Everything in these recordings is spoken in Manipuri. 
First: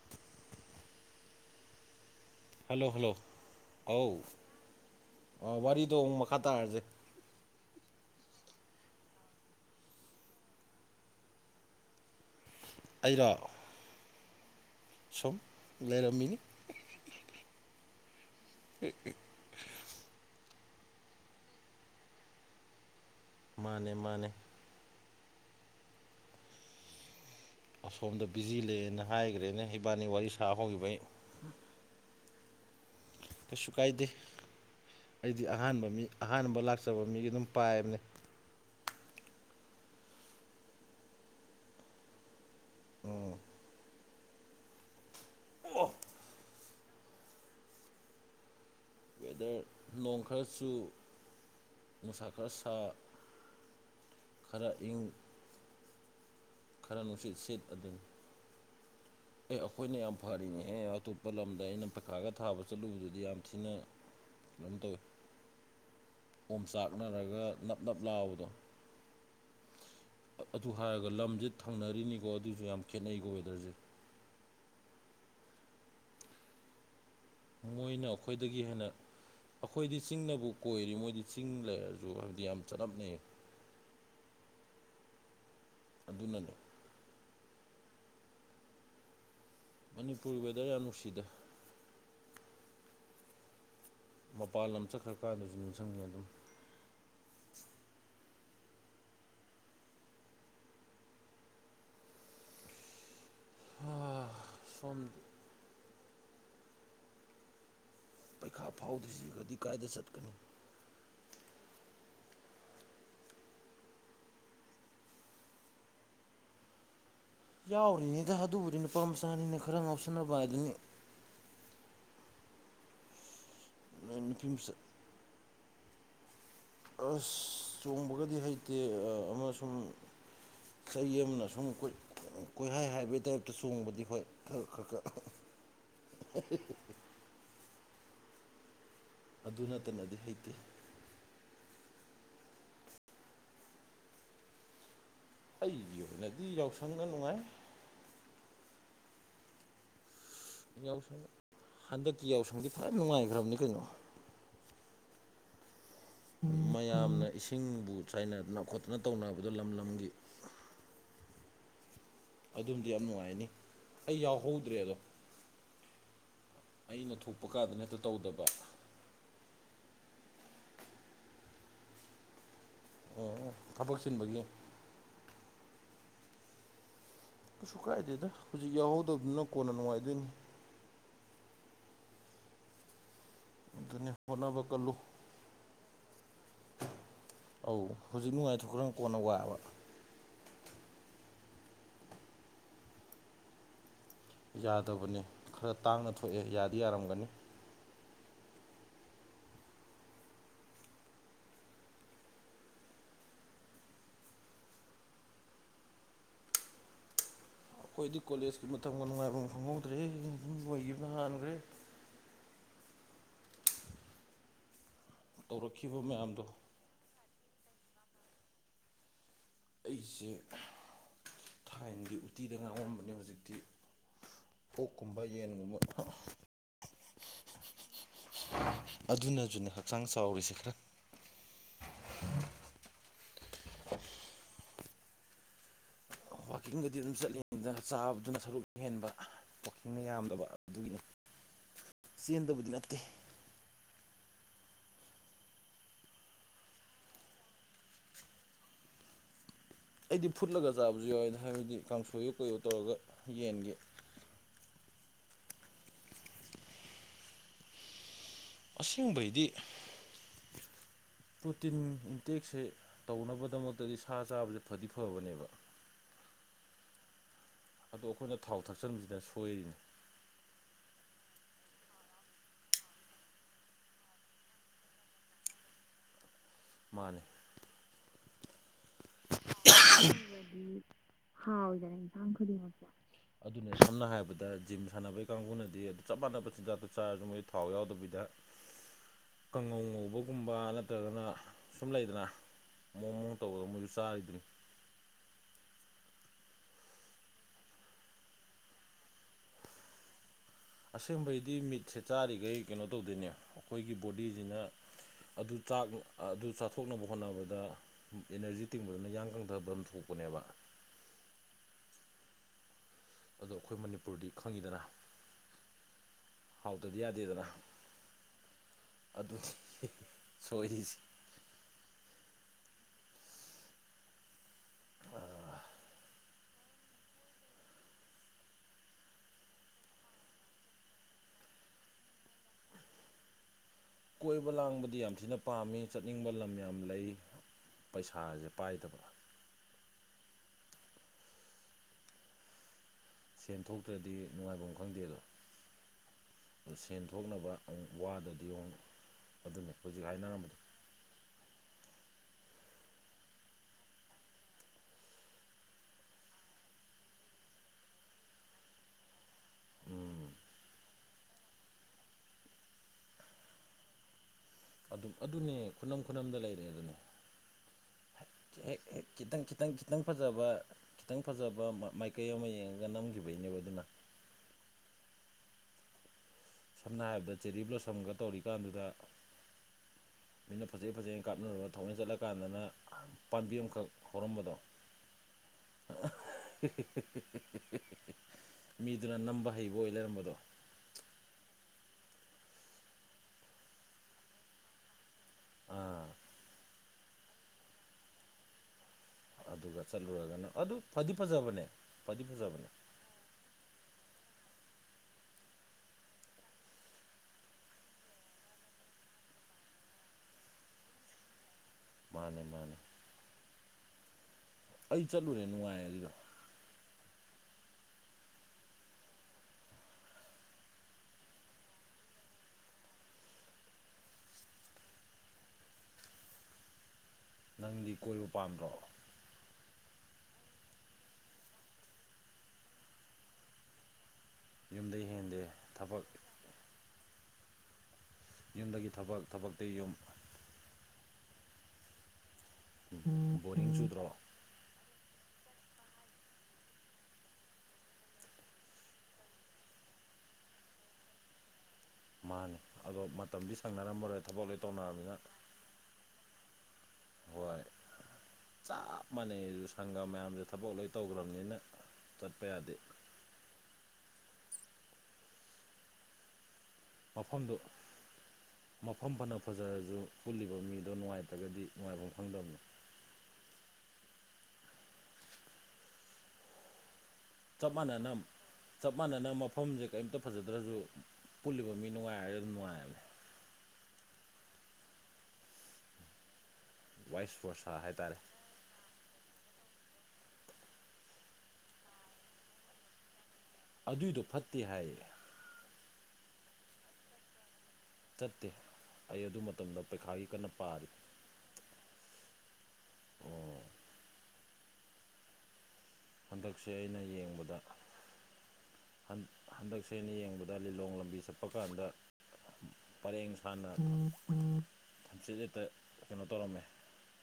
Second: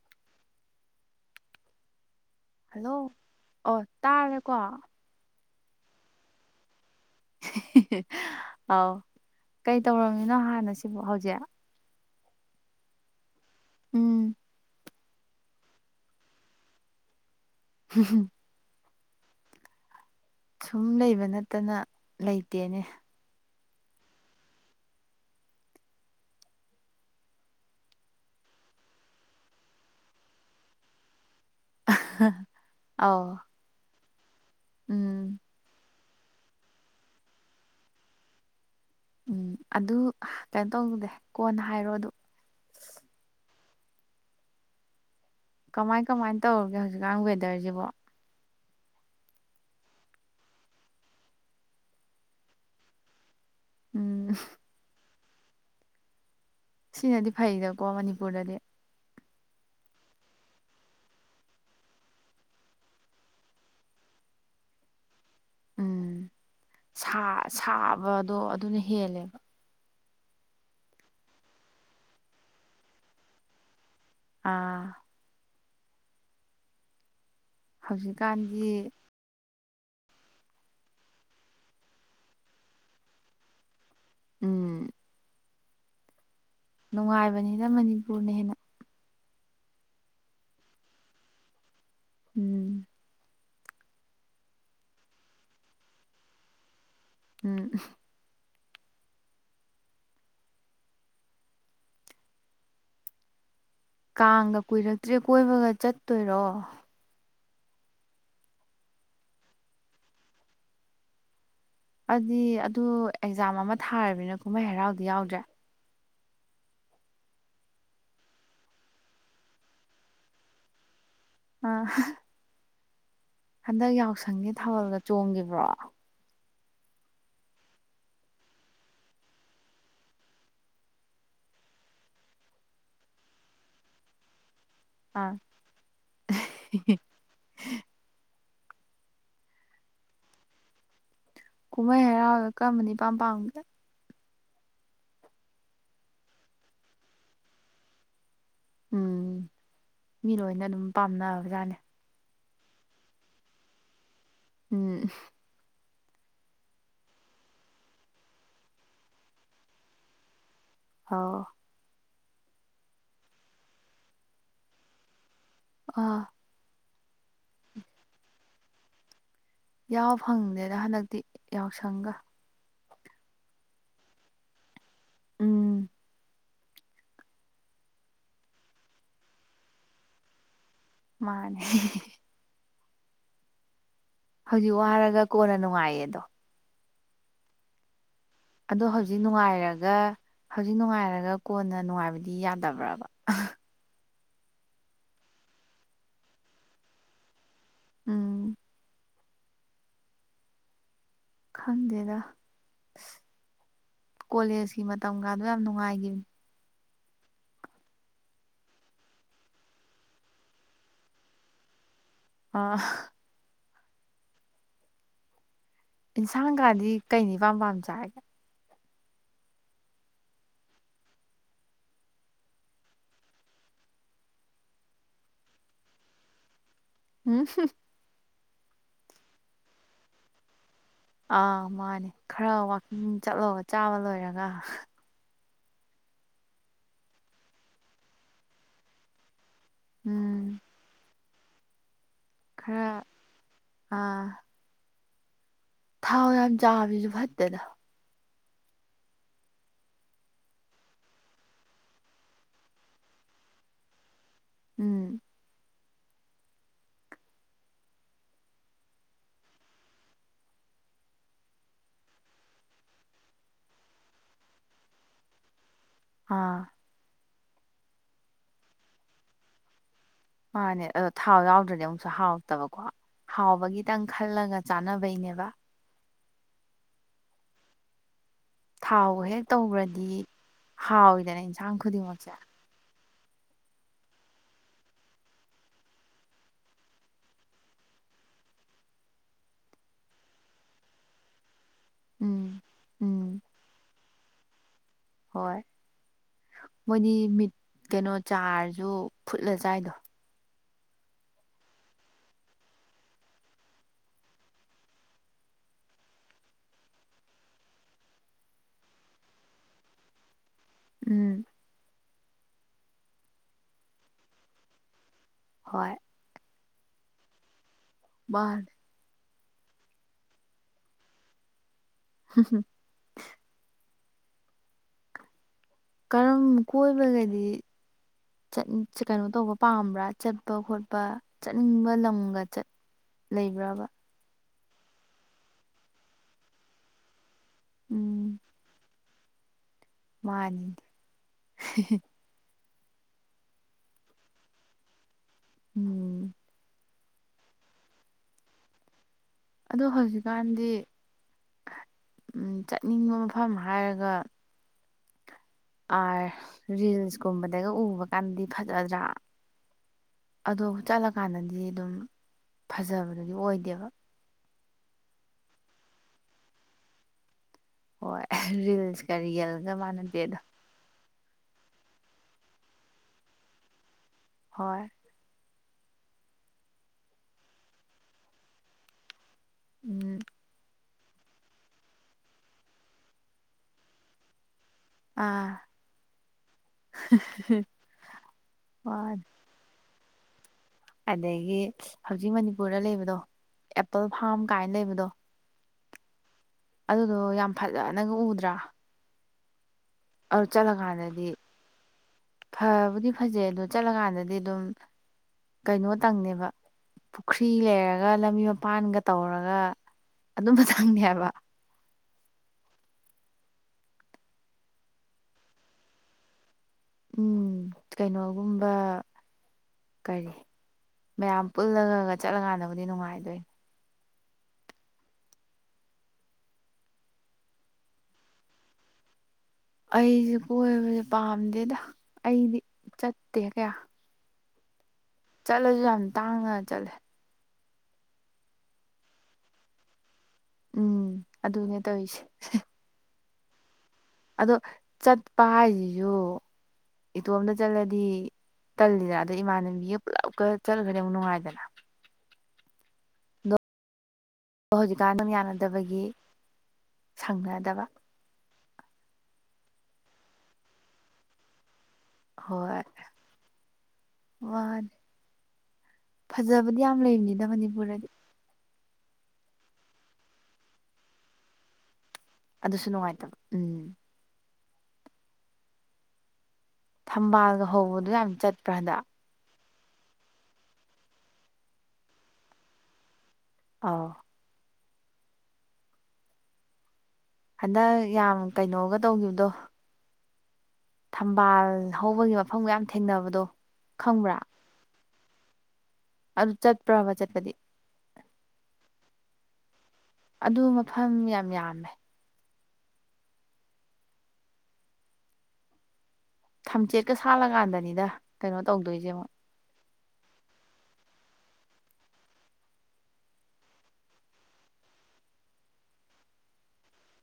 ꯍꯨꯝ ꯍꯜꯂꯣ ꯍꯜꯂꯣ ꯑꯣ ꯑꯧ ꯇꯥꯔꯦꯀꯣ ꯋꯥꯔꯤꯗꯣ ꯑꯃꯨꯛ ꯃꯈꯥ ꯇꯥꯔꯁꯦ ꯑꯥꯎ ꯀꯩ ꯇꯧꯔꯝꯃꯤꯅꯣ ꯍꯥꯟꯅꯁꯤꯕꯨ ꯍꯧꯖꯤꯛ ꯑꯩꯔꯣ ꯎꯝ ꯁꯨꯝ ꯂꯩꯔꯝꯃꯤꯅꯤ ꯍꯨꯍꯨ [inaudible] ꯁꯨꯝ ꯂꯩꯕ ꯅꯠꯇꯅ ꯂꯩꯇꯦꯅꯦ ꯃꯥꯅꯦ ꯃꯥꯅꯦ ꯑꯁꯣꯝꯗ ꯕꯤꯖꯤ ꯂꯩꯅ ꯍꯥꯏꯈ꯭ꯔꯦꯅꯦ ꯏꯕꯥꯅꯤ ꯋꯥꯔꯤ ꯁꯥꯍꯧꯈꯤꯕꯩ ꯑꯍꯍ ꯑꯣ ꯀꯩꯁꯨ ꯀꯥꯏꯗꯦ ꯑꯩꯗꯤ ꯑꯍꯥꯟꯕ ꯃꯤ ꯑꯍꯥꯟꯕ ꯂꯥꯛꯆꯕ ꯃꯤꯒꯤ ꯑꯗꯨꯝ ꯄꯥꯏꯕꯅꯦ ꯎꯝ ꯑꯗꯨ ꯀꯩꯅꯣ ꯇꯧꯗꯦ ꯀꯣꯟꯅ ꯍꯥꯏꯔꯣ ꯑꯗꯨ ꯑ ꯑꯣ ꯀꯃꯥꯏ ꯀꯃꯥꯏꯅ ꯇꯧꯔꯒꯦ ꯍꯧꯖꯤꯛꯀꯥꯟ ꯋꯦꯗꯔꯁꯤꯕꯣ ꯋꯦꯗꯔ ꯅꯣꯡ ꯈꯔ ꯆꯨ ꯅꯨꯡꯁꯥ ꯈꯔ ꯁꯥ ꯎꯝ ꯈꯔ ꯏꯪ ꯈꯔ ꯁꯤꯅꯗꯤ ꯅꯨꯡꯁꯤꯠ ꯁꯤꯠ ꯐꯩꯗꯀꯣ ꯑꯗꯨꯅꯤ ꯃꯅꯤꯄꯨꯔꯗꯗꯤ ꯑꯦ ꯑꯩꯈꯣꯏꯅ ꯌꯥꯝ ꯐꯔꯤꯅꯦꯍꯦ ꯑꯇꯣꯞꯄ ꯂꯝꯗ ꯑꯩꯅ ꯄꯩꯈꯥꯒ ꯊꯥꯕ ꯆꯠꯂꯨꯕꯗꯨꯗꯤ ꯌꯥꯝ ꯊꯤꯅ [unintelligible] ꯎꯝ ꯁꯥ ꯑꯣꯝꯆꯥꯛꯅꯔꯒ ꯅꯞ ꯅꯞ ꯁꯥꯕꯗꯣ ꯂꯥꯎꯕꯗꯣ ꯑꯗꯨꯅ ꯍꯦꯜꯂꯦꯕ ꯑꯗꯨ ꯍꯥꯏꯔꯒ ꯂꯝꯁꯦ ꯊꯪꯅꯔꯤꯅꯤꯀꯣ ꯑꯗꯨꯏꯁꯨ ꯌꯥꯝ ꯈꯦꯠꯅꯩꯀꯣ ꯋꯦꯗꯔꯁꯦ ꯑꯥ ꯃꯣꯏꯅ ꯑꯩꯈꯣꯏꯗꯒꯤ ꯍꯧꯖꯤꯛꯀꯥꯟꯗꯤ ꯍꯦꯟꯅ ꯑꯩꯈꯣꯏꯗꯤ ꯆꯤꯡꯅꯕꯨ ꯀꯣꯏꯔꯤ ꯃꯣꯏꯗꯤ ꯆꯤꯡ ꯂꯩꯔꯁꯨ ꯍꯥꯏꯕꯗꯤ ꯌꯥꯝ ꯆꯅꯞꯅꯩ ꯎꯝ ꯑꯗꯨꯅꯅꯦ ꯅꯨꯡꯉꯥꯏꯕꯅꯤꯅ ꯃꯅꯤꯄꯨꯔꯅ ꯍꯦꯟꯅ ꯃꯅꯤꯄꯨꯔ ꯋꯦꯗꯔ ꯌꯥꯝ ꯅꯨꯡꯁꯤꯗ ꯎꯝ ꯃꯄꯥꯟ ꯂꯝ ꯆꯠꯈ꯭ꯔ ꯀꯥꯟꯗꯁꯨ ꯅꯤꯡꯁꯤꯡꯉꯦ ꯑꯗꯨꯝ ꯎꯝ ꯀꯥꯡꯒ ꯁꯣꯝ ꯀꯨꯏꯔꯛꯇ꯭ꯔꯦ ꯀꯣꯏꯕꯒ ꯆꯠꯇꯣꯏꯔꯣ ꯄꯩꯈꯥ ꯐꯥꯎꯗ꯭ꯔꯤꯁꯤꯒꯗꯤ ꯀꯗꯥꯥꯏꯗ ꯆꯠꯀꯅꯤ ꯑꯗꯨꯗꯤ ꯑꯗꯨ ꯑꯦꯛꯖꯥꯝ ꯑꯃ ꯊꯥꯔꯕꯅꯤꯅ ꯀꯨꯝꯍꯩ ꯍꯔꯥꯎꯗꯤ ꯌꯥꯎꯗ꯭ꯔꯦ ꯌꯥꯎꯔꯤꯉꯗ ꯑꯗꯨꯕꯨꯗꯤ ꯅꯨꯄꯥ ꯃꯆꯥꯅꯤꯅ ꯈꯔ ꯉꯥꯎꯁꯟꯅꯕ ꯍꯥꯏꯗꯨꯅꯤ ꯑ ꯍꯟꯗꯛ ꯅꯨꯄꯤ ꯌꯥꯎꯁꯪꯒꯤ ꯃꯆꯥ ꯊꯥꯕꯜꯒ ꯆꯣꯡꯈꯤꯕ꯭ꯔꯣ ꯑꯁ ꯆꯣꯡꯕꯒꯗꯤ ꯍꯩꯇꯦ ꯑꯃ ꯁꯨꯝ ꯆꯩ ꯑꯃꯅ ꯁꯨꯝ ꯀꯣꯏꯍꯥꯏ ꯍꯥꯏꯕꯩ ꯇꯥꯏꯞꯇ ꯆꯣꯡꯕꯗꯤ ꯍꯣꯏ ꯈꯔ ꯈꯔ ꯈꯔ ꯑꯥ ꯍꯦꯍꯦ ꯑꯗꯨ ꯅꯠꯇꯅꯗꯤ ꯍꯩꯇꯦ ꯀꯨꯝꯍꯩ ꯍꯔꯥꯎꯗ ꯀꯔꯝꯕꯅ ꯏꯄꯥꯝ ꯄꯥꯝꯒꯦ ꯑꯩꯒꯤ ꯑꯣꯏꯅꯗꯤ ꯌꯥꯎꯁꯪꯅ ꯅꯨꯡꯉꯥꯏ ꯎꯝ ꯃꯤ ꯂꯣꯏꯅ ꯑꯗꯨꯝ ꯌꯥꯎꯁꯪ ꯄꯥꯝꯅꯕꯖꯥꯠꯅꯦ ꯍꯟꯗꯛꯀꯤ ꯌꯥꯎꯁꯪꯗꯤ ꯐꯟ ꯅꯨꯡꯉꯥꯏꯈ꯭ꯔꯕꯅꯤ ꯀꯩꯅꯣ ꯎꯝ ꯃꯌꯥꯝꯅ ꯏꯁꯤꯡꯕꯨ ꯆꯥꯏꯅꯗꯅ ꯈꯣꯠꯇꯅ ꯇꯧꯅꯕꯗꯣ ꯂꯝ ꯂꯝꯒꯤ ꯑꯧ ꯑꯗꯨꯝꯗꯤ ꯌꯥꯝ ꯅꯨꯡꯉꯥꯏꯅꯤ ꯑꯩ ꯌꯥꯎꯍꯧꯗ꯭ꯔꯦ ꯑꯗꯣ ꯑꯥ ꯑꯩꯅ ꯊꯣꯛꯄ ꯀꯥꯟꯗ ꯍꯦꯛꯇ ꯇꯧꯗꯕ ꯌꯥꯎ ꯐꯪꯗꯦꯗ ꯍꯟꯗꯛꯇꯤ ꯌꯥꯎꯁꯪꯒ ꯑꯣ ꯑꯣ ꯊꯕꯛ ꯆꯤꯟꯕꯒꯤ ꯎꯝ ꯀꯩꯁꯨ ꯀꯥꯏꯗꯦꯗ ꯍꯧꯖꯤꯛ ꯌꯥꯎꯍꯧꯗꯕꯗꯨꯅ ꯀꯣꯟꯅ ꯅꯨꯡꯉꯥꯏꯗꯣꯏꯅꯤ ꯃꯥꯅꯦ ꯈꯪꯉꯦ ꯍꯧꯖꯤꯛ ꯋꯥꯔꯒ ꯀꯣꯟꯅ ꯅꯨꯡꯉꯥꯏꯌꯦꯗꯣ ꯑꯧ ꯍꯧꯖꯤꯛ ꯅꯨꯉꯥꯏ ꯑꯗꯣ ꯍꯧꯖꯤꯛ ꯅꯨꯡꯉꯥꯏꯔꯒ ꯍꯧꯖꯤꯛ ꯅꯨꯡꯉꯥꯏꯔꯒ ꯀꯣꯟꯅ ꯅꯨꯡꯉꯥꯏꯕꯗꯤ ꯌꯥꯗꯕ꯭ꯔꯕ ꯌꯥꯗꯕꯅꯤ ꯈꯔ ꯇꯥꯡꯅ ꯊꯣꯛꯑꯦ ꯌꯥꯗꯤ ꯌꯥꯔꯝꯒꯅꯤ ꯎꯝ ꯈꯪꯗꯦꯗ ꯑ ꯀꯣꯂꯦꯖꯀꯤ ꯃꯇꯝꯒꯗꯣ ꯌꯥꯝ ꯅꯨꯡꯉꯥꯏꯒꯤ ꯑꯩꯈꯣꯏꯗꯤ ꯀꯣꯂꯦꯖꯀꯤ ꯃꯇꯝꯒ ꯅꯨꯡꯉꯥꯏꯐꯝ ꯐꯪꯍꯧꯗ꯭ꯔꯦ ꯂꯣꯏꯒꯤꯕꯅ ꯍꯥꯟꯒ꯭ꯔꯦ ꯑ ꯇꯧꯔꯛꯈꯤꯕ ꯃꯌꯥꯝꯗꯣ ꯏꯟꯁꯥꯡꯒꯥꯗꯤ ꯀꯩꯅ ꯏꯄꯥꯝ ꯄꯥꯝ ꯆꯥꯏ ꯑꯩꯁꯦ ꯊꯥꯏꯅꯗꯤ ꯎꯇꯤꯗ ꯉꯥꯎꯔꯝꯕꯅꯦ ꯍꯧꯖꯤꯛꯇꯤ ꯑꯣꯛꯀꯨꯝꯕ ꯌꯦꯟꯒꯨꯝꯕ [unintelligible] ꯑꯗꯨꯅꯖꯨꯅꯦ ꯍꯛꯆꯥꯡ ꯆꯥꯎꯔꯤꯁꯦ ꯈꯤꯇꯪ ꯑꯥ ꯃꯥꯅꯦ ꯈꯔ ꯋꯥꯛꯀꯤꯡ ꯆꯠꯂꯣ ꯆꯥꯕ ꯂꯣꯏꯔꯒ ꯋꯥꯀꯤꯡꯒꯗꯤ ꯑꯗꯨꯝ ꯆꯠꯂꯤꯅꯤꯗ ꯆꯥꯕꯗꯨꯅ ꯁꯔꯨꯛ ꯍꯦꯟꯕ ꯋꯥꯀꯤꯡꯅ ꯌꯥꯝꯗꯕ ꯎꯝ ꯑꯗꯨꯒꯤꯅꯦ ꯆꯦꯟꯗꯕꯗꯤ ꯅꯠꯇꯦ ꯈꯔ ꯑꯥ ꯊꯥꯎ ꯌꯥꯝ ꯆꯥꯕꯖꯨ ꯐꯠꯇꯦꯗ ꯑꯩꯗꯤ ꯐꯨꯠꯂꯒ ꯆꯥꯕꯁꯨ ꯌꯥꯎꯋꯦꯗ ꯍꯥꯏꯕꯗꯤ ꯀꯥꯡꯁꯣꯏꯌꯨ ꯀꯩꯌꯨ ꯇꯧꯔꯒ ꯌꯦꯟꯒꯤ ꯎꯝ ꯑꯁꯦꯡꯕꯩꯗꯤ [unintelligible] [inaudible] ꯄ꯭ꯔꯣꯇꯤꯟ ꯏꯟꯇꯦꯛꯁꯦ ꯇꯧꯅꯕꯗꯃꯛꯇꯗꯤ ꯁꯥ ꯆꯥꯕꯁꯦ ꯐꯗꯤ ꯐꯕꯅꯦꯕ ꯑꯥ ꯑꯗꯣ ꯑꯩꯈꯣꯏꯅ ꯊꯥꯎ ꯊꯛꯆꯟꯕꯁꯤꯅ ꯁꯣꯏꯔꯤꯅꯤ ꯃꯥꯅꯦ ꯑꯗꯣ ꯊꯥꯎ ꯌꯥꯎꯗ꯭ꯔꯗꯤ ꯑꯃꯨꯛꯁꯨ ꯍꯥꯎꯇꯕꯀꯣ ꯍꯥꯎꯕꯒꯤꯇꯪ ꯈꯜꯂꯒ ꯆꯥꯅꯕꯩꯅꯦꯕ ꯃꯥꯅꯦ ꯊꯥꯎ ꯍꯦꯛ ꯇꯧꯒ꯭ꯔꯗꯤ ꯗꯤ ꯍꯥꯎꯋꯤꯗꯅ ꯏꯟꯁꯥꯡ ꯈꯨꯗꯤꯡꯃꯛꯁꯦ ꯑꯗꯨꯅ ꯁꯝꯅ ꯍꯥꯏꯔꯕꯗ ꯖꯤꯝ ꯁꯥꯟꯅꯕꯩ ꯀꯥꯡꯕꯨꯅꯗꯤ ꯑꯗꯨ ꯆꯞ ꯃꯥꯟꯅꯕ ꯆꯤꯟꯖꯥꯛꯇ ꯆꯥꯔꯁꯨ ꯃꯣꯏ ꯊꯥꯎ ꯌꯥꯎꯗꯕꯤꯗ [inaudible] ꯀꯡꯉꯧ ꯉꯧꯕꯒꯨꯝꯕ ꯅꯠꯇ꯭ꯔꯒꯅ ꯁꯨꯝ ꯂꯩꯗꯅ ꯎꯝ ꯃꯑꯣꯡ ꯃꯑꯣꯡ ꯎꯝ ꯇꯧꯕꯗ ꯃꯣꯏꯁꯨ ꯆꯥꯔꯤꯗꯨꯅꯤ ꯍꯣꯏ ꯃꯣꯏꯗꯤ ꯃꯤꯠ ꯀꯩꯅꯣ ꯆꯥꯔꯖꯨ ꯐꯨꯠꯂ ꯆꯥꯏꯗꯣ ꯑꯁꯦꯡꯕꯩꯗꯤ ꯃꯤꯠꯁꯦ ꯆꯥꯔꯤꯒꯩ ꯀꯩꯅꯣ ꯇꯧꯗꯣꯏꯅꯦ ꯑꯩꯈꯣꯏꯒꯤ ꯕꯣꯗꯤꯁꯤꯅ ꯑꯗꯨ ꯆꯥꯛ ꯑꯗꯨ ꯆꯥꯊꯣꯛꯅꯕ ꯍꯣꯠꯅꯕꯗ ꯑꯦꯅꯔꯖꯤ ꯇꯤꯡꯕꯗꯨꯅ ꯌꯥꯡ ꯀꯪꯊꯐꯝ ꯊꯣꯛꯄꯅꯦꯕ ꯎꯝ ꯑꯗꯣ ꯑꯩꯈꯣꯏ ꯃꯅꯤꯄꯨꯔꯗꯤ ꯈꯪꯉꯤꯗꯅ ꯍꯣꯏ ꯍꯥꯎꯇꯕꯗꯤ ꯌꯥꯗꯦꯗꯅ ꯃꯥꯅꯤ ꯑꯗꯨꯅꯤ ꯁꯣꯏꯔꯤꯖꯦ ꯍꯨꯝ ꯍꯨꯝ ꯑꯥ ꯀꯔꯝ ꯀꯣꯏꯕꯒꯗꯤ ꯆꯠ ꯀꯩꯅꯣ ꯇꯧꯕ ꯄꯥꯝꯕ꯭ꯔꯥ ꯆꯠꯄ ꯈꯣꯠꯄ ꯆꯠꯅꯤꯡꯕ ꯂꯝꯒ ꯆꯠ ꯂꯩꯕ꯭ꯔꯕ ꯀꯣꯏꯕ ꯂꯥꯡꯕꯗꯤ ꯌꯥꯝ ꯊꯤꯅ ꯄꯥꯝꯃꯤ ꯆꯠꯅꯤꯡꯕ ꯂꯝ ꯌꯥꯝ ꯂꯩ ꯎꯝ ꯄꯩꯁꯥꯖꯦ ꯄꯥꯏꯗꯕ ꯃꯥꯅꯤ ꯁꯦꯟ ꯊꯣꯛꯇ꯭ꯔꯗꯤ ꯅꯨꯡꯉꯥꯏꯕꯝ ꯈꯪꯗꯦꯗꯣ ꯎꯝ ꯑꯗꯨ ꯁꯦꯟ ꯊꯣꯛꯅꯕ ꯑꯃꯨꯛ ꯋꯥꯗꯗꯤ ꯑꯃꯨꯛ ꯑꯗꯨꯅꯤ ꯑꯗꯣ ꯍꯧꯖꯤꯛ ꯍꯥꯏꯅꯔꯝꯕꯗꯣ ꯍꯧꯖꯤꯛꯀꯥꯟꯗꯤ ꯎꯝ ꯆꯠꯅꯤꯡꯕ ꯃꯐꯝ ꯍꯥꯏꯔꯒ ꯑꯥꯔ ꯔꯤꯜꯁꯀꯨꯝꯕꯗꯒ ꯎꯕ ꯀꯥꯟꯗꯗꯤ ꯐꯖꯗ꯭ꯔꯥ ꯑꯗꯣ ꯆꯠꯂꯀꯥꯟꯗꯗꯤ ꯗꯨꯝ ꯐꯖꯕꯗꯨꯗꯤ ꯑꯣꯏꯗꯦꯕ ꯑꯗꯨ ꯑꯗꯨꯅꯦ ꯈꯨꯅꯝ ꯈꯨꯅꯝꯗ ꯂꯩꯔꯦ ꯗꯨꯅꯤ ꯍꯣꯏ ꯍꯦꯛ ꯍꯦꯛ ꯔꯤꯜꯁꯀ ꯈꯤꯇꯪ ꯈꯤꯇꯪ ꯔꯤꯌꯦꯜꯒ ꯈꯤꯇꯪ ꯃꯥꯟꯅꯗꯦꯗꯣ ꯐꯖꯕ ꯈꯤꯇꯪ ꯐꯖꯕ ꯃ ꯃꯥꯏꯀꯩ ꯑꯃ ꯌꯦꯡꯉꯒ ꯅꯝꯈꯤꯕꯩꯅꯦꯕ ꯗꯨꯅ ꯍꯣꯏ ꯁꯝꯅ ꯍꯥꯏꯔꯕꯗ ꯆꯦꯔꯤ ꯕ꯭ꯂꯣꯁꯝꯒ ꯇꯧꯔꯤꯀꯥꯟꯗꯨꯗ ꯎꯝ ꯃꯤꯅ ꯐꯖꯩ ꯐꯖꯩꯅ ꯀꯥꯞꯅꯔꯨꯔ ꯊꯧꯑꯣꯏꯟ ꯆꯠꯂꯀꯥꯟꯗꯅ ꯄꯥꯝꯕꯤ ꯑꯝꯈꯛ ꯍꯧꯔꯝꯕꯗꯣ ꯑꯥ ꯍꯣꯏ ꯃꯤꯗꯨꯅ ꯅꯝꯕ ꯍꯩ ꯕ ꯑꯣꯏ ꯂꯩꯔꯝꯕꯗꯣ ꯑꯗꯒꯤ ꯍꯧꯖꯤꯛ ꯃꯅꯤꯄꯨꯔꯗ ꯂꯩꯕꯗꯣ ꯑꯦꯄꯜ ꯐꯥꯝ ꯀꯥꯏꯅ ꯂꯩꯕꯗꯣ ꯑꯥ ꯑꯗꯨꯗꯣ ꯌꯥꯝ ꯐꯖꯅꯒ ꯎꯗ꯭ꯔꯥ ꯑꯗꯨꯒ ꯆꯠꯂꯨꯔꯥ ꯑꯗꯨ ꯆꯠꯂꯀꯥꯟꯗꯗꯤ ꯐꯖꯕꯅꯦ ꯐꯕꯨꯗꯤ ꯐꯖꯩ ꯑꯗꯨ ꯆꯠꯂꯀꯥꯟꯗꯗꯤ ꯗꯨꯝ ꯀꯩꯅꯣ ꯇꯪꯅꯦꯕ ꯄꯨꯈ꯭ꯔꯤ ꯂꯩꯔꯒ ꯂꯝꯕꯤ ꯃꯄꯥꯟꯒ ꯇꯧꯔꯒ ꯑꯗꯨꯝꯕ ꯇꯡꯅꯦ ꯍꯥꯏꯕ ꯃꯥꯅꯦ ꯃꯥꯅꯦ ꯑꯩ ꯆꯠꯂꯨꯔꯦ ꯅꯨꯡꯉꯥꯏ ꯑꯗꯨꯗꯣ ꯎꯝ ꯀꯩꯅꯣꯒꯨꯝꯕ ꯀꯔꯤ ꯃꯌꯥꯝ ꯄꯨꯜꯂꯒ ꯆꯠꯂꯀꯥꯟꯗꯕꯨꯗꯤ ꯅꯨꯡꯉꯥꯏꯗꯣꯏꯅꯤ ꯅꯪꯗꯤ ꯀꯣꯏꯕ ꯄꯥꯝꯗ꯭ꯔꯣ ꯑꯩꯁꯦ ꯀꯣꯏꯕꯁꯦ ꯄꯥꯝꯗꯦꯗ ꯑꯩꯗꯤ ꯆꯠꯇꯦ ꯀꯌꯥ ꯌꯨꯝꯗꯩ ꯍꯦꯟꯗꯦ ꯆꯠꯂꯖꯨ ꯌꯥꯝ ꯊꯕꯛ ꯇꯥꯡꯅ ꯆꯠꯂꯦ ꯌꯨꯝꯗꯒꯤ ꯊꯕꯛ ꯊꯕꯛꯇꯒꯤ ꯌꯨꯝ ꯎꯝ ꯑꯗꯨꯅꯦ ꯇꯧꯔꯤꯁꯦ [unintelligible] [unintelligible] ꯕꯣꯔꯤꯡ ꯆꯨꯗ꯭ꯔꯣ ꯑꯗꯣ ꯆꯠꯄ ꯍꯥꯏꯁꯤꯌꯣ ꯏꯇꯣꯝꯇ ꯆꯠꯂꯗꯤ ꯇꯜꯂꯤꯗꯅ ꯑꯗꯣ ꯏꯃꯥꯟꯅꯕꯤꯒ ꯄꯨꯂꯞꯀ ꯆꯠꯂꯒꯗꯤ ꯑꯃꯨꯛ ꯅꯨꯡꯉꯥꯏꯗꯅ ꯃꯥꯅꯤ ꯑꯗꯣ ꯃꯇꯝꯗꯤ ꯁꯪꯅꯔꯝꯃꯔꯣꯏ ꯊꯕꯛ ꯂꯣꯏ ꯑ ꯍꯧꯖꯤꯛꯀꯥꯟ ꯇꯧꯅꯔꯕꯅꯤꯅ ꯑꯗꯨꯝ ꯌꯥꯅꯗꯕꯒꯤ ꯍꯣꯏ ꯁꯪꯅꯗꯕ ꯆꯞ ꯃꯥꯟꯅꯩ ꯑꯗꯨ ꯁꯪꯒꯥ ꯃꯌꯥꯝꯁꯤꯁꯨ ꯊꯕꯛ ꯂꯣꯏ ꯇꯧꯈ꯭ꯔꯕꯅꯤꯅ ꯆꯠꯄ ꯌꯥꯗꯦ ꯍꯣꯏ ꯃꯥꯅꯦ ꯐꯖꯕꯗꯤ ꯌꯥꯝ ꯂꯩꯕꯅꯤꯗ ꯃꯐꯝꯗꯣ ꯃꯅꯤꯄꯨꯔꯗꯗꯤ ꯃꯐꯝ ꯐꯅ ꯐꯖꯔꯁꯨ ꯄꯨꯜꯂꯤꯕ ꯃꯤꯗꯣ ꯅꯨꯡꯉꯥꯏꯇ꯭ꯔꯒꯗꯤ ꯅꯨꯡꯉꯥꯏꯐꯝ ꯈꯪꯗꯕꯅꯤ ꯑꯗꯨꯁꯨ ꯅꯨꯡꯉꯥꯏꯇꯕ ꯎꯝ ꯊꯝꯕꯥꯜꯒ ꯆꯞ ꯍꯧꯕꯗꯣ ꯃꯥꯟꯅꯅ ꯌꯥꯝ ꯆꯠꯄ꯭ꯔꯥ ꯆꯞ ꯍꯟꯗꯛ ꯃꯥꯟꯅꯅ ꯃꯐꯝꯁꯦ ꯀꯔꯤꯝꯇ ꯐꯖꯗ꯭ꯔꯁꯨ ꯄꯨꯜꯂꯤꯕ ꯃꯤ ꯅꯨꯡꯉꯥꯏꯔꯒꯗꯤ ꯑꯗꯨꯝ ꯅꯨꯡꯉꯥꯏꯕꯅꯦ ꯑꯥꯎ ꯋꯥꯏꯐ ꯍꯟꯗꯛ ꯌꯥꯝ ꯀꯩꯅꯣꯒ ꯇꯧꯈꯤꯕꯗꯣ ꯊꯝꯕꯥꯜ ꯍꯧꯕꯒꯤ ꯃꯐꯝ ꯃꯌꯥꯝ ꯊꯦꯡꯅꯕꯗꯣ ꯑꯗꯨꯏꯗꯣ ꯈꯪꯕ꯭ꯔꯥ ꯐꯠꯇꯦ ꯍꯥꯏꯌꯦ ꯑꯗꯨ ꯆꯠꯄ꯭ꯔꯥ ꯕ ꯆꯠꯄꯗꯤ ꯆꯠꯇꯦ ꯑꯩ ꯑꯗꯨ ꯃꯇꯝꯗ ꯄꯩꯈꯥꯒꯤ ꯀꯟꯅ ꯑꯗꯨ ꯄꯥꯔꯤ ꯃꯐꯝ ꯌꯥꯝ ꯌꯥꯝꯃꯦ ꯑꯣ ꯍꯟꯗꯛꯁꯦ ꯑꯩꯅ ꯊꯝꯆꯦꯠꯀ ꯌꯦꯡꯕꯗ ꯁꯥꯠꯂꯀꯥꯟꯗꯅꯤꯗ ꯀꯩꯅꯣ ꯇꯧꯗꯣꯏꯁꯦ ꯍꯟ ꯑꯃꯨꯛ ꯍꯟꯗꯛꯁꯦ ꯑꯩꯅ ꯌꯦꯡꯕꯗ ꯂꯤꯂꯣꯡ ꯂꯝꯕꯤ ꯆꯠꯄ ꯀꯥꯟꯗ ꯄꯔꯦꯡ ꯁꯥꯟꯅ ꯍꯪꯆꯦꯠ ꯍꯦꯠꯇ ꯀꯩꯅꯣ ꯇꯧꯔꯝꯃꯦ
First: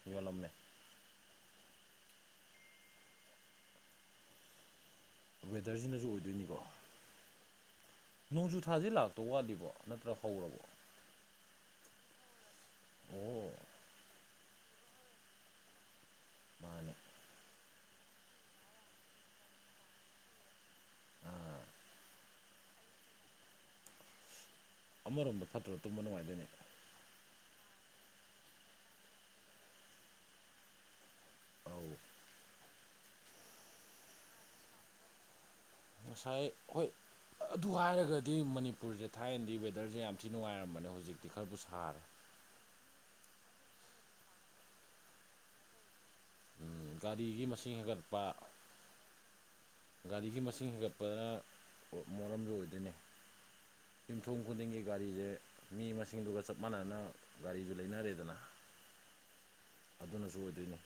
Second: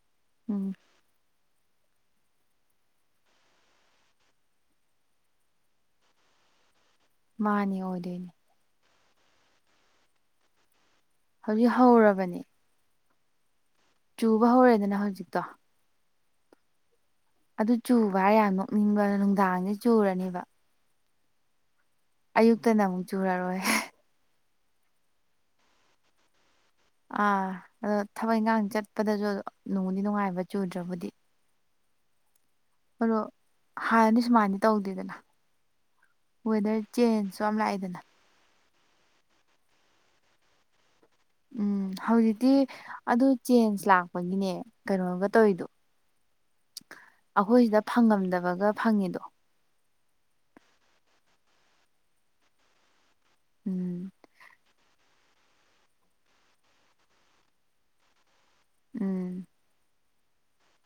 ꯌꯣꯜꯂꯝꯃꯦ ꯎꯝ ꯋꯦꯗꯔꯁꯤꯅꯖꯨ ꯑꯣꯏꯗꯣꯏꯅꯤꯀꯣ ꯃꯥꯅꯤ ꯑꯣꯏꯗꯅꯤ ꯅꯣꯡꯖꯨꯊꯥꯁꯦ ꯂꯥꯛꯇꯧ ꯋꯥꯠꯂꯤꯕꯣ ꯅꯠꯇ꯭ꯔ ꯍꯧꯔꯕꯣ ꯍꯧꯖꯤꯛ ꯍꯧꯔꯕꯅꯦ ꯑꯣ ꯆꯨꯕ ꯍꯧꯔꯦꯗꯅ ꯍꯧꯖꯤꯛꯇꯣ ꯃꯥꯅꯦ ꯑꯗꯨ ꯆꯨꯕ ꯍꯥꯏ ꯌꯥꯝ ꯅꯣꯛꯅꯤꯡꯕꯅ ꯅꯨꯡꯗꯥꯡꯁꯦ ꯆꯨꯔꯅꯦꯕ ꯎꯝ ꯑꯌꯨꯛꯇꯅ ꯑꯃꯨꯛ ꯆꯨꯔꯔꯣꯏ ꯑꯃꯔꯣꯝꯗ ꯐꯠꯇ꯭ꯔꯣ ꯇꯨꯝꯕ ꯅꯨꯡꯉꯥꯏꯗꯣꯏꯅꯤ ꯑꯥ ꯑꯗꯣ ꯊꯕꯛ ꯏꯪꯈꯥꯡ ꯆꯠꯄꯗꯁꯨ ꯑ ꯅꯨꯡꯗꯤ ꯅꯨꯡꯉꯥꯏꯕ ꯆꯨꯗ꯭ꯔꯕꯨꯗꯤ ꯑꯥꯎ ꯑꯗꯣ ꯍꯥꯟꯅꯗꯤ ꯁꯨꯃꯥꯏꯅ ꯇꯧꯗꯦꯗꯅ ꯉꯁꯥꯏ ꯋꯦꯗꯔ ꯍꯣꯏ ꯆꯦꯟꯖꯁꯨ ꯌꯥꯝ ꯑꯗꯨ ꯂꯥꯛꯑꯦꯗꯅ ꯍꯥꯏꯔꯒ ꯗꯤ ꯃꯅꯤꯄꯨꯔꯖꯦ ꯊꯥꯏꯅꯗꯤ ꯋꯦꯗꯔꯖꯦ ꯌꯥꯝ ꯊꯤ ꯅꯨꯡꯉꯥꯏꯔꯝꯕꯅꯦ ꯍꯧꯖꯤꯛ ꯎꯝ ꯍꯧꯖꯤꯛꯇꯤ ꯑꯗꯨ ꯆꯦꯟꯖꯁ ꯂꯥꯛꯄꯒꯤꯅꯦ ꯀꯩꯅꯣꯒ ꯇꯧꯔꯤꯗꯣ ꯒꯥꯔꯤꯒꯤ ꯑꯩꯈꯣꯏꯖꯤꯗ ꯃꯁꯤꯡ ꯍꯦꯟꯒꯠꯄ ꯐꯪꯉꯝꯗꯕꯒ ꯐꯪꯉꯤꯗꯣ ꯒꯥꯔꯤꯒꯤ ꯃꯁꯤꯡ ꯍꯦꯟꯒꯠꯄꯗ ꯃꫭꯟꯗ ꯑꯣꯏꯗꯣꯏꯅꯦ ꯎꯝ ꯌꯨꯝꯊꯣꯡ ꯈꯨꯗꯤꯡꯒꯤ ꯒꯥꯔꯤꯖꯦ ꯃꯤ ꯃꯁꯤꯡꯗꯨꯒ ꯆꯞ ꯃꯥꯟꯅꯅ ꯒꯥꯔꯤꯖꯨ ꯂꯩꯅꯔꯦꯗꯅ ꯎꯝ ꯑꯗꯨꯅꯁꯨ ꯑꯣꯏꯗꯣꯏꯅꯦ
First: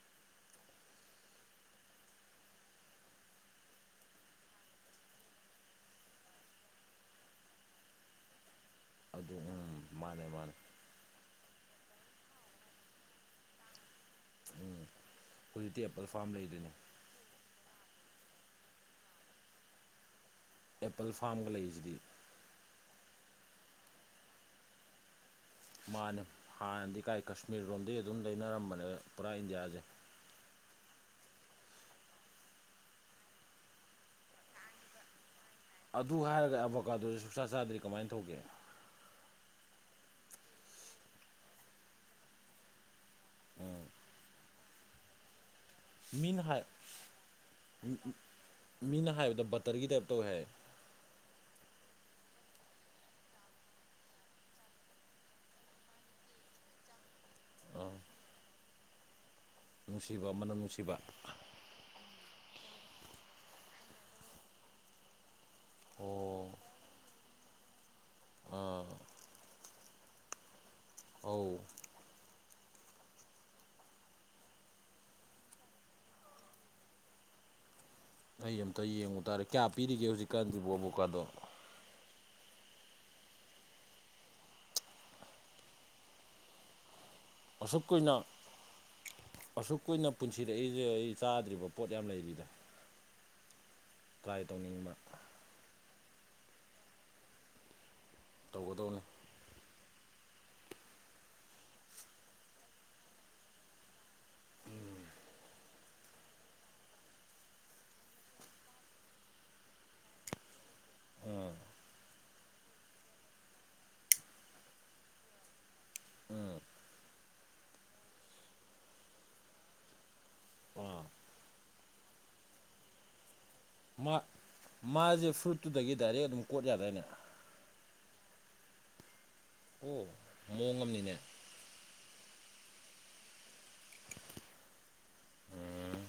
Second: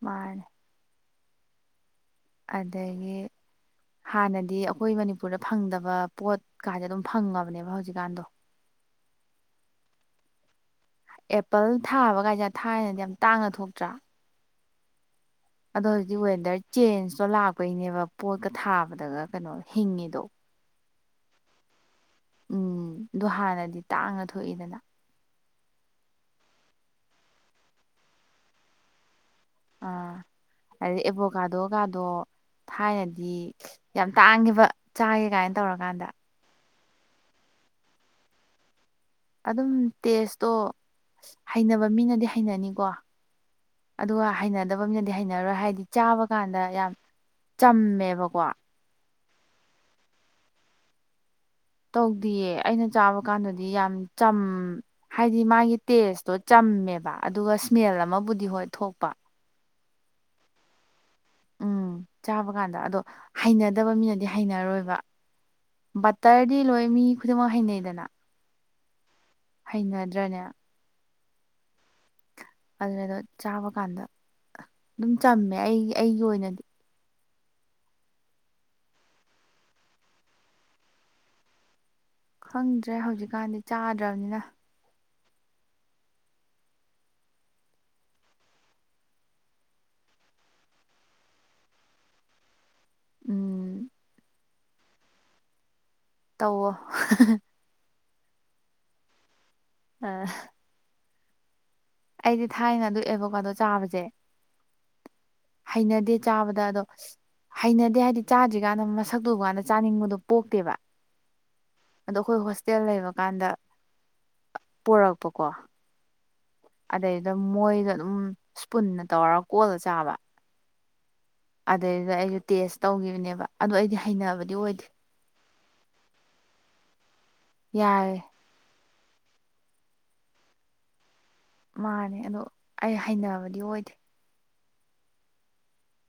ꯃꯥꯅꯦ ꯑꯗꯒꯤ ꯍꯥꯟꯅꯗꯤ ꯑꯩꯈꯣꯏ ꯃꯅꯤꯄꯨꯔꯗ ꯐꯪꯗꯕ ꯄꯣꯠꯀꯥꯖꯦ ꯑꯗꯨꯝ ꯐꯪꯉꯕꯅꯦꯕ ꯍꯧꯖꯤꯛꯀꯥꯟꯗꯣ ꯑꯗꯨ ꯎꯝ ꯃꯥꯅꯦ ꯃꯥꯅꯦ ꯑꯦꯄꯜ ꯊꯥꯕ ꯀꯥꯏꯖꯦ ꯊꯥꯏꯅꯗꯤ ꯌꯥꯝ ꯇꯥꯡꯅ ꯊꯣꯛꯇ꯭ꯔꯥ ꯎꯝ ꯍꯧꯖꯤꯛꯇꯤ ꯑꯗꯣ ꯑꯦꯄꯜ ꯍꯧꯖꯤꯛ ꯐꯥꯔꯝ ꯋꯦꯗꯔ ꯂꯩꯗꯣꯏꯅꯤ ꯆꯦꯟꯖꯁꯇꯣ ꯂꯥꯛꯄꯩꯅꯦꯕ ꯄꯣꯠꯀ ꯊꯥꯕꯗꯒ ꯀꯩꯅꯣ ꯍꯤꯡꯉꯤꯗꯣ ꯑꯦꯄꯜ ꯐꯥꯝꯒ ꯂꯩꯔꯤꯖꯤꯗꯤ ꯎꯝ ꯗꯨ ꯍꯥꯟꯅꯗꯤ ꯇꯥꯡꯅ ꯊꯣꯛꯏꯗꯅ ꯃꯥꯅꯦ ꯍꯥꯟꯅꯗꯤ ꯀꯥꯏ ꯀꯁꯃꯤꯔ ꯂꯣꯝꯗꯩ ꯑꯗꯨꯝ ꯂꯩꯅꯔꯝꯕꯅꯦ ꯄꯨꯔꯥ ꯏꯟꯗꯤꯌꯥꯖꯦ ꯑꯥ ꯑꯗꯩ ꯑꯦꯕꯣꯀꯥꯗꯣ ꯀꯥꯗꯣ ꯊꯥꯏꯅꯗꯤ ꯌꯥꯝ ꯇꯥꯡꯉꯦꯕ ꯆꯥꯏꯌꯦ ꯀꯥꯏꯅ ꯇꯧꯔꯒ ꯑꯗꯨ ꯍꯥꯏꯔꯒ ꯑꯕꯣꯀꯥꯗꯨꯖꯨ ꯁꯨꯡꯆꯥ ꯆꯥꯗ꯭ꯔꯤ ꯀꯃꯥꯏꯅ ꯇꯧꯒꯦ ꯑꯗꯨꯝ ꯇꯦꯁꯇꯣ ꯍꯩꯅꯕ ꯃꯤꯅꯗꯤ ꯍꯩꯅꯅꯤꯀꯣ ꯎꯝ ꯑꯗꯨꯒ ꯍꯩꯅꯗꯕ ꯃꯤꯅꯗꯤ ꯍꯩꯅꯔꯣꯏ ꯍꯥꯏꯗꯤ ꯆꯥꯕ ꯃꯤꯅ ꯀꯥꯟꯗ ꯍꯥꯏ ꯌꯥꯝ ꯆꯝꯃꯦꯕꯀꯣ ꯃꯤꯅ ꯍꯥꯏꯕꯗ ꯕꯇꯔꯒꯤ ꯇꯥꯏꯞꯇ ꯇꯧꯋꯦ ꯍꯥꯏꯌ‌ꯦ ꯇꯧꯗ‌ꯦꯌꯦ ꯑꯩꯅ ꯆꯥꯕ ꯀꯥꯟꯗꯗꯤ ꯌꯥꯝ ꯆꯝ ꯍꯥꯏꯗꯤ ꯃꯥꯒꯤ ꯇꯦꯁꯇꯣ ꯆꯝꯃꯦꯕ ꯑꯗꯨꯒ ꯑꯥ ꯏꯁꯃꯦꯜ ꯑꯃꯕꯨꯗꯤ ꯍꯣꯏ ꯊꯣꯛꯄ ꯅꯨꯡꯁꯤꯕ ꯃꯅꯝ ꯅꯨꯡꯁꯤꯕ ꯎꯝ ꯆꯥꯕ ꯀꯥꯟꯗ ꯑꯗꯣ ꯍꯩꯅꯗꯕ ꯃꯤꯅꯗꯤ ꯍꯩꯅꯔꯣꯏꯕ ꯑꯣ ꯕꯇꯔꯗꯤ ꯂꯣꯏ ꯃꯤ ꯈꯨꯗꯤꯡꯃꯛ ꯍꯩꯅꯩꯗꯅ ꯑꯥ ꯍꯩꯅꯗ꯭ꯔꯅꯦ ꯑꯧ ꯑꯗꯨꯗꯣ ꯆꯥꯕ ꯀꯥꯟꯗ ꯑꯗꯨꯝ ꯆꯝꯃꯦ ꯑꯩ ꯑꯩꯒꯤ ꯑꯣꯏꯅꯗꯤ ꯑꯩ ꯑꯃꯝꯇ ꯌꯦꯡꯉꯨ ꯇꯥꯔꯦ ꯀꯌꯥ ꯄꯤꯔꯤꯒꯦ ꯍꯧꯖꯤꯛꯀꯥꯟꯖꯤꯕꫭ ꯑꯦꯕꯣꯀꯥꯗꯣ ꯈꯪꯗ꯭ꯔꯦ ꯍꯧꯖꯤꯛꯀꯥꯟꯗꯤ ꯆꯥꯗ꯭ꯔꯕꯅꯤꯅ ꯑꯁꯨꯛ ꯀꯨꯏꯅ ꯑꯁꯨꯛ ꯀꯨꯏꯅ ꯄꯨꯟꯁꯤꯗ ꯑꯩ ꯆꯥꯗ꯭ꯔꯤꯕ ꯄꯣꯠ ꯌꯥꯝ ꯂꯩꯔꯤꯗ ꯎꯝ ꯇ꯭ꯔꯥꯏ ꯇꯧꯅꯤꯡꯕ ꯇꯧꯋꯣ ꯇꯧꯒꯗꯧꯅꯦ ꯑꯥ ꯑꯩꯗꯤ ꯊꯥꯏꯅ ꯑꯗꯨ ꯑꯦꯕꯣꯀꯥꯗꯣ ꯆꯥꯕꯖꯦ ꯎꯝ ꯍꯩꯅꯗꯦ ꯆꯥꯕꯗ ꯑꯗꯣ ꯍꯩꯅꯗꯦ ꯍꯥꯏꯗꯤ ꯆꯥꯗ꯭ꯔꯤꯀꯥꯟꯗ ꯃꯁꯛꯇꯨ ꯎꯀꯥꯟꯗ ꯆꯥꯅꯤꯡꯕꯗꯣ ꯄꯣꯛꯇꯦꯕ ꯑꯥ ꯑꯗꯣ ꯑꯩꯈꯣꯏ ꯍꯣꯁꯇꯦꯜ ꯂꯩꯕꯀꯥꯟꯗ ꯄꯣꯔꯛꯄꯀꯣ ꯑꯥ ꯑꯗꯩꯗ ꯃꯣꯏꯅ ꯑꯗꯨꯝ ꯏꯁꯄꯨꯟꯅ ꯇꯧꯔ ꯀꯣꯠꯂꯥ ꯆꯥꯕ ꯑꯥ ꯑꯗꯩꯩꯗꯨꯗ ꯑꯩꯖꯨ ꯇꯦꯁ ꯇꯧꯒꯤꯕꯥꯅꯦꯕ ꯃꯥ ꯃꯥꯖꯦ ꯐ꯭ꯔꯨꯠꯇꯨꯗꯒꯤ ꯗꯥꯏꯔꯦꯛ ꯑꯗꯨꯝ ꯀꯣꯠ ꯌꯥꯗꯏꯅꯦ ꯌꯥꯏꯌ‌ꯦ ꯑꯣ ꯃꯑꯣꯡ ꯑꯃꯅꯤꯅꯦ ꯃꯥꯟꯅꯦ ꯑꯗꯣ ꯑꯩ ꯍꯩꯅꯕꯗꯤ ꯑꯣꯏꯗꯦ ꯎꯝ